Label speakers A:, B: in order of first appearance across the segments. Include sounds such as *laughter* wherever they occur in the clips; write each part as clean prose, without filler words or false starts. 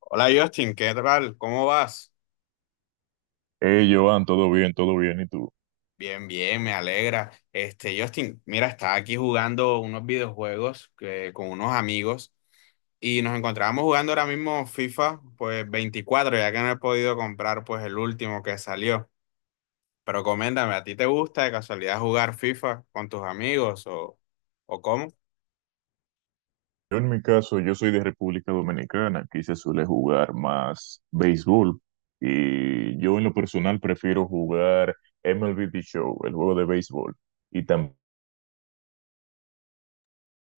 A: Hola Justin, ¿qué tal? ¿Cómo vas?
B: Hey, Joan, todo bien, todo bien. ¿Y tú?
A: Bien, bien, me alegra. Este, Justin, mira, estaba aquí jugando unos videojuegos con unos amigos y nos encontrábamos jugando ahora mismo FIFA, pues 24, ya que no he podido comprar pues el último que salió. Pero coméntame, ¿a ti te gusta de casualidad jugar FIFA con tus amigos o cómo?
B: Yo en mi caso, yo soy de República Dominicana, aquí se suele jugar más béisbol y yo en lo personal prefiero jugar MLB The Show, el juego de béisbol, y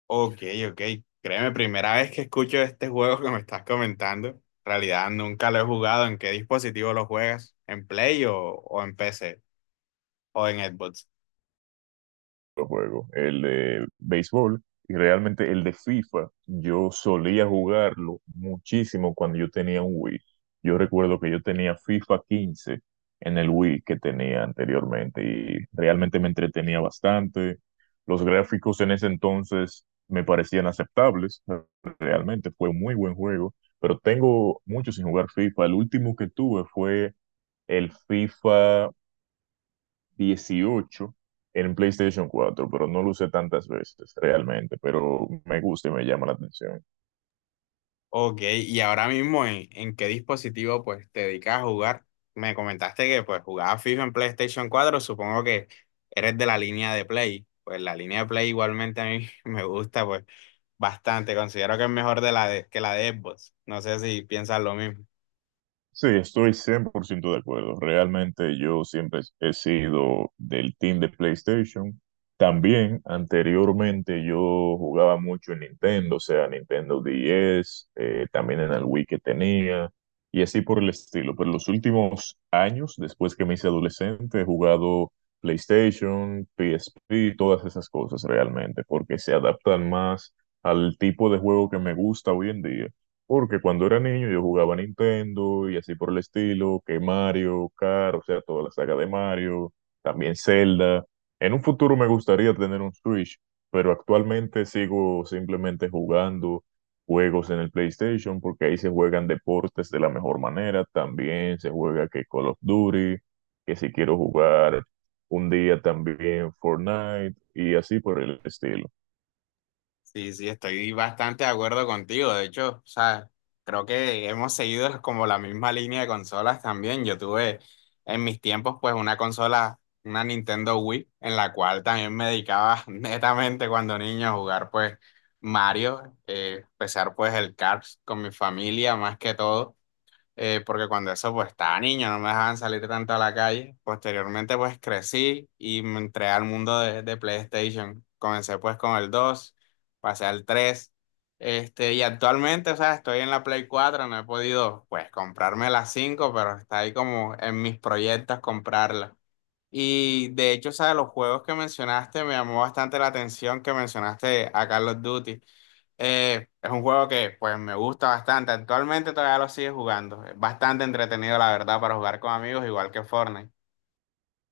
A: Ok, ok. Créeme, primera vez que escucho este juego que me estás comentando. En realidad nunca lo he jugado. ¿En qué dispositivo lo juegas? ¿En Play o en PC o en Xbox?
B: juego, el de béisbol, y realmente el de FIFA, yo solía jugarlo muchísimo cuando yo tenía un Wii. Yo recuerdo que yo tenía FIFA 15 en el Wii que tenía anteriormente y realmente me entretenía bastante. Los gráficos en ese entonces me parecían aceptables, realmente fue un muy buen juego, pero tengo mucho sin jugar FIFA. El último que tuve fue el FIFA 18 en PlayStation cuatro, pero no lo usé tantas veces realmente, pero me gusta y me llama la atención.
A: Ok, y ahora mismo ¿en qué dispositivo pues te dedicas a jugar? Me comentaste que pues jugabas FIFA en PlayStation 4. Supongo que eres de la línea de Play. Pues la línea de Play igualmente a mí *laughs* me gusta pues bastante. Considero que es mejor que la de Xbox. No sé si piensas lo mismo.
B: Sí, estoy 100% de acuerdo. Realmente yo siempre he sido del team de PlayStation. También anteriormente yo jugaba mucho en Nintendo, o sea, Nintendo 10, también en el Wii que tenía y así por el estilo. Pero los últimos años, después que me hice adolescente, he jugado PlayStation, PSP, todas esas cosas realmente, porque se adaptan más al tipo de juego que me gusta hoy en día. Porque cuando era niño yo jugaba Nintendo y así por el estilo, que Mario, Kart, o sea, toda la saga de Mario, también Zelda. En un futuro me gustaría tener un Switch, pero actualmente sigo simplemente jugando juegos en el PlayStation porque ahí se juegan deportes de la mejor manera. También se juega que Call of Duty, que si quiero jugar un día también Fortnite y así por el estilo.
A: Sí, sí, estoy bastante de acuerdo contigo. De hecho, o sea, creo que hemos seguido como la misma línea de consolas también. Yo tuve en mis tiempos pues una consola, una Nintendo Wii, en la cual también me dedicaba *laughs* netamente cuando niño a jugar pues Mario, empezar pues el Cars con mi familia más que todo porque cuando eso pues estaba niño, no me dejaban salir tanto a la calle. Posteriormente pues crecí y me entré al mundo de PlayStation. Comencé pues con el dos, pasé al tres. Este, y actualmente, o sea, estoy en la Play cuatro, no he podido pues comprarme la cinco, pero está ahí como en mis proyectos comprarla. Y de hecho, ¿sabes? Los juegos que mencionaste, me llamó bastante la atención que mencionaste a Call of Duty. Es un juego que pues me gusta bastante. Actualmente todavía lo sigue jugando. Es bastante entretenido, la verdad, para jugar con amigos, igual que Fortnite.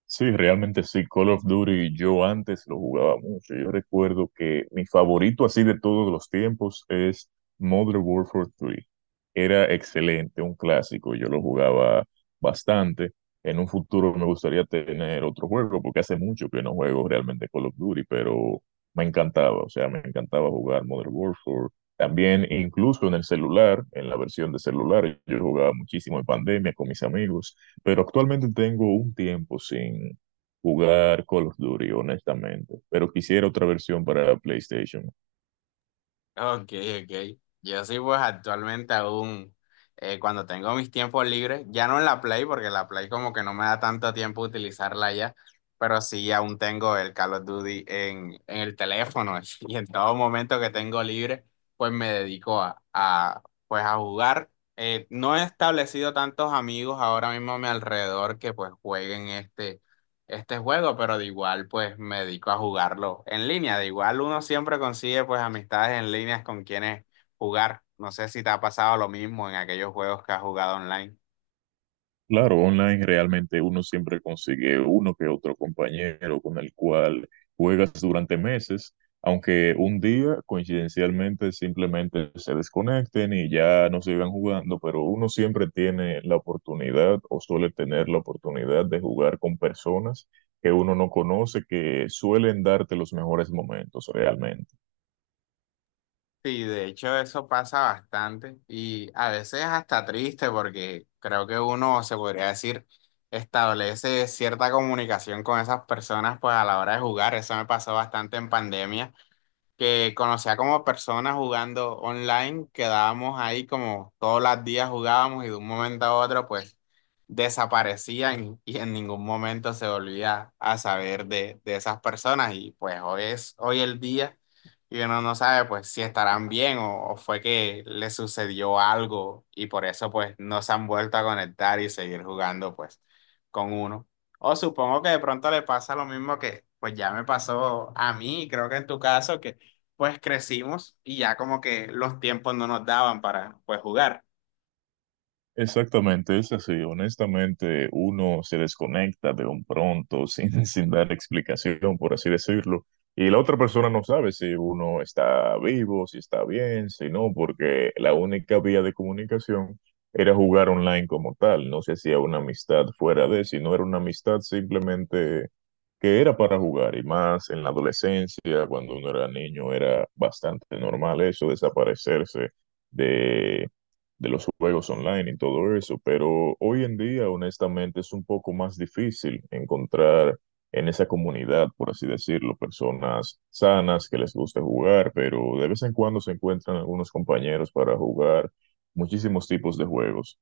B: Sí, realmente sí, Call of Duty yo antes lo jugaba mucho. Yo recuerdo que mi favorito así de todos los tiempos es Modern Warfare 3. Era excelente, un clásico, yo lo jugaba bastante. En un futuro me gustaría tener otro juego, porque hace mucho que no juego realmente Call of Duty, pero me encantaba, o sea, me encantaba jugar Modern Warfare. También incluso en el celular, en la versión de celular, yo jugaba muchísimo en pandemia con mis amigos, pero actualmente tengo un tiempo sin jugar Call of Duty, honestamente. Pero quisiera otra versión para PlayStation.
A: Ok, ok. Yo sí, pues actualmente aún, cuando tengo mis tiempos libres, ya no en la Play, porque la Play como que no me da tanto tiempo utilizarla ya, pero sí aún tengo el Call of Duty en el teléfono *laughs* y en todo momento que tengo libre, pues me dedico pues a jugar. No he establecido tantos amigos ahora mismo a mi alrededor que pues jueguen este juego, pero de igual pues me dedico a jugarlo en línea. De igual uno siempre consigue pues amistades en líneas con quienes jugar. No sé si te ha pasado lo mismo en aquellos juegos que has jugado online.
B: Claro, online realmente uno siempre consigue uno que otro compañero con el cual juegas durante meses, aunque un día coincidencialmente simplemente se desconecten y ya no sigan jugando, pero uno siempre tiene la oportunidad o suele tener la oportunidad de jugar con personas que uno no conoce, que suelen darte los mejores momentos realmente.
A: Sí, de hecho eso pasa bastante y a veces hasta triste porque creo que uno se podría decir establece cierta comunicación con esas personas pues a la hora de jugar. Eso me pasó bastante en pandemia, que conocía como personas jugando online, quedábamos ahí como todos los días jugábamos y de un momento a otro pues desaparecían y en ningún momento se volvía a saber de esas personas, y pues hoy es hoy el día y uno no sabe pues si estarán bien o fue que le sucedió algo y por eso pues no se han vuelto a conectar y seguir jugando pues con uno. O supongo que de pronto le pasa lo mismo que pues ya me pasó a mí, y creo que en tu caso que pues crecimos y ya como que los tiempos no nos daban para pues jugar.
B: Exactamente, es así. Honestamente, uno se desconecta de un pronto sin, *laughs* sin dar explicación, por así decirlo, y la otra persona no sabe si uno está vivo, si está bien, si no, porque la única vía de comunicación era jugar online como tal. No se hacía una amistad fuera de, si no era una amistad simplemente que era para jugar, y más en la adolescencia, cuando uno era niño, era bastante normal eso, desaparecerse de de los juegos online y todo eso, pero hoy en día, honestamente, es un poco más difícil encontrar en esa comunidad, por así decirlo, personas sanas que les guste jugar, pero de vez en cuando se encuentran algunos compañeros para jugar muchísimos tipos de juegos.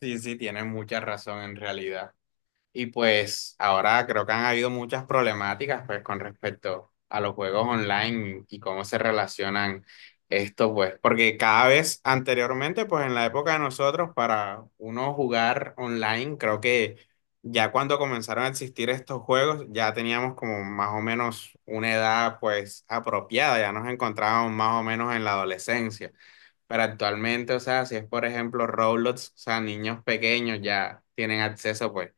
A: Sí, sí, tienes mucha razón en realidad. Y pues ahora creo que han habido muchas problemáticas pues con respecto a los juegos online y cómo se relacionan estos pues, porque cada vez anteriormente pues en la época de nosotros para uno jugar online, creo que ya cuando comenzaron a existir estos juegos ya teníamos como más o menos una edad pues apropiada, ya nos encontrábamos más o menos en la adolescencia. Pero actualmente, o sea, si es por ejemplo Roblox, o sea, niños pequeños ya tienen acceso pues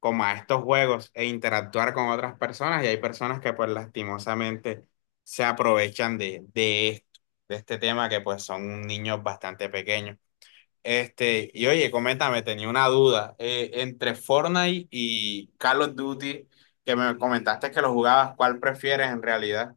A: como a estos juegos e interactuar con otras personas, y hay personas que pues lastimosamente se aprovechan de esto, de este tema que pues son niños bastante pequeños. Este, y oye, coméntame, tenía una duda. Eh, entre Fortnite y Call of Duty, que me comentaste que lo jugabas, ¿cuál prefieres en realidad?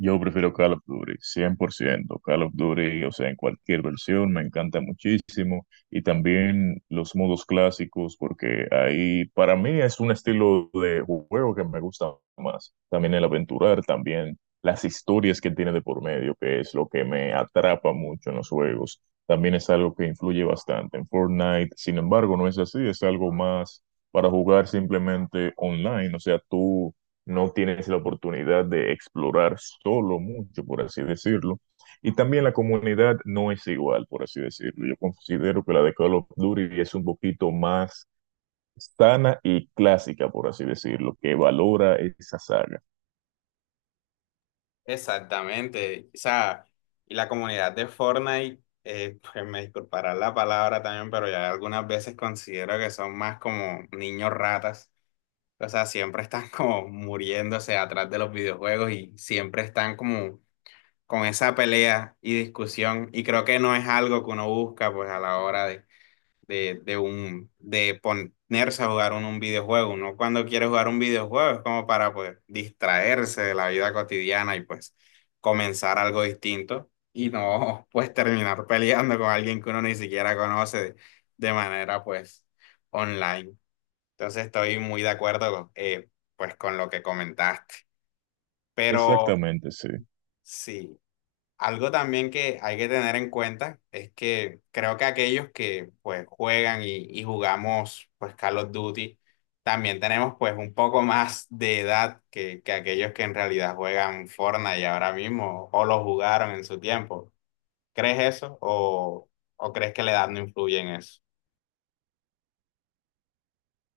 B: Yo prefiero Call of Duty, 100% Call of Duty, o sea, en cualquier versión, me encanta muchísimo. Y también los modos clásicos, porque ahí para mí es un estilo de juego que me gusta más. También el aventurar, también las historias que tiene de por medio, que es lo que me atrapa mucho en los juegos. También es algo que influye bastante en Fortnite. Sin embargo, no es así, es algo más para jugar simplemente online. O sea, tú no tienes la oportunidad de explorar solo mucho, por así decirlo. Y también la comunidad no es igual, por así decirlo. Yo considero que la de Call of Duty es un poquito más sana y clásica, por así decirlo, que valora esa saga.
A: Exactamente, o sea, y la comunidad de Fortnite, pues me disculpará la palabra también, pero ya algunas veces considero que son más como niños ratas. O sea, siempre están como muriéndose atrás de los videojuegos y siempre están como con esa pelea y discusión. Y creo que no es algo que uno busca pues a la hora de ponerse a jugar un videojuego. Uno cuando quiere jugar un videojuego es como para pues distraerse de la vida cotidiana y pues comenzar algo distinto y no *laughs* pues terminar peleando con alguien que uno ni siquiera conoce de manera pues online. Entonces estoy muy de acuerdo, pues con lo que comentaste. Pero
B: Exactamente, sí.
A: sí, algo también que hay que tener en cuenta es que creo que aquellos que pues juegan y jugamos pues Call of Duty, también tenemos pues un poco más de edad que aquellos que en realidad juegan Fortnite ahora mismo o lo jugaron en su tiempo. ¿Crees eso o crees que la edad no influye en eso?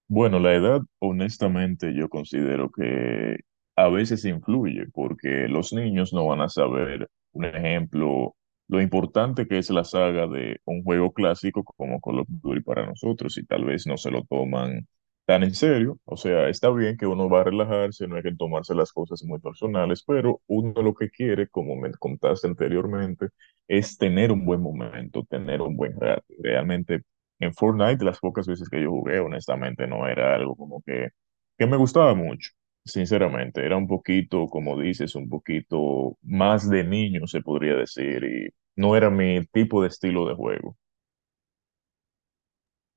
B: Bueno, la edad, honestamente, yo considero que a veces influye, porque los niños no van a saber, un ejemplo, lo importante que es la saga de un juego clásico como Call of Duty para nosotros, y tal vez no se lo toman tan en serio. O sea, está bien que uno va a relajarse, no hay que tomarse las cosas muy personales, pero uno lo que quiere, como me contaste anteriormente, es tener un buen momento, tener un buen rato. Realmente en Fortnite, las pocas veces que yo jugué, honestamente, no era algo como que me gustaba mucho, sinceramente. Era un poquito, como dices, un poquito más de niño, se podría decir, y no era mi tipo de estilo de juego.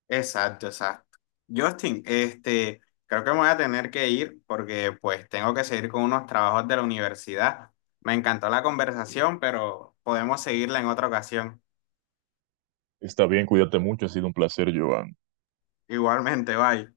A: Exacto, exacto. Justin, este, creo que me voy a tener que ir porque pues tengo que seguir con unos trabajos de la universidad. Me encantó la conversación, pero podemos seguirla en otra ocasión.
B: Está bien, cuídate mucho, ha sido un placer, Joan.
A: Igualmente, bye.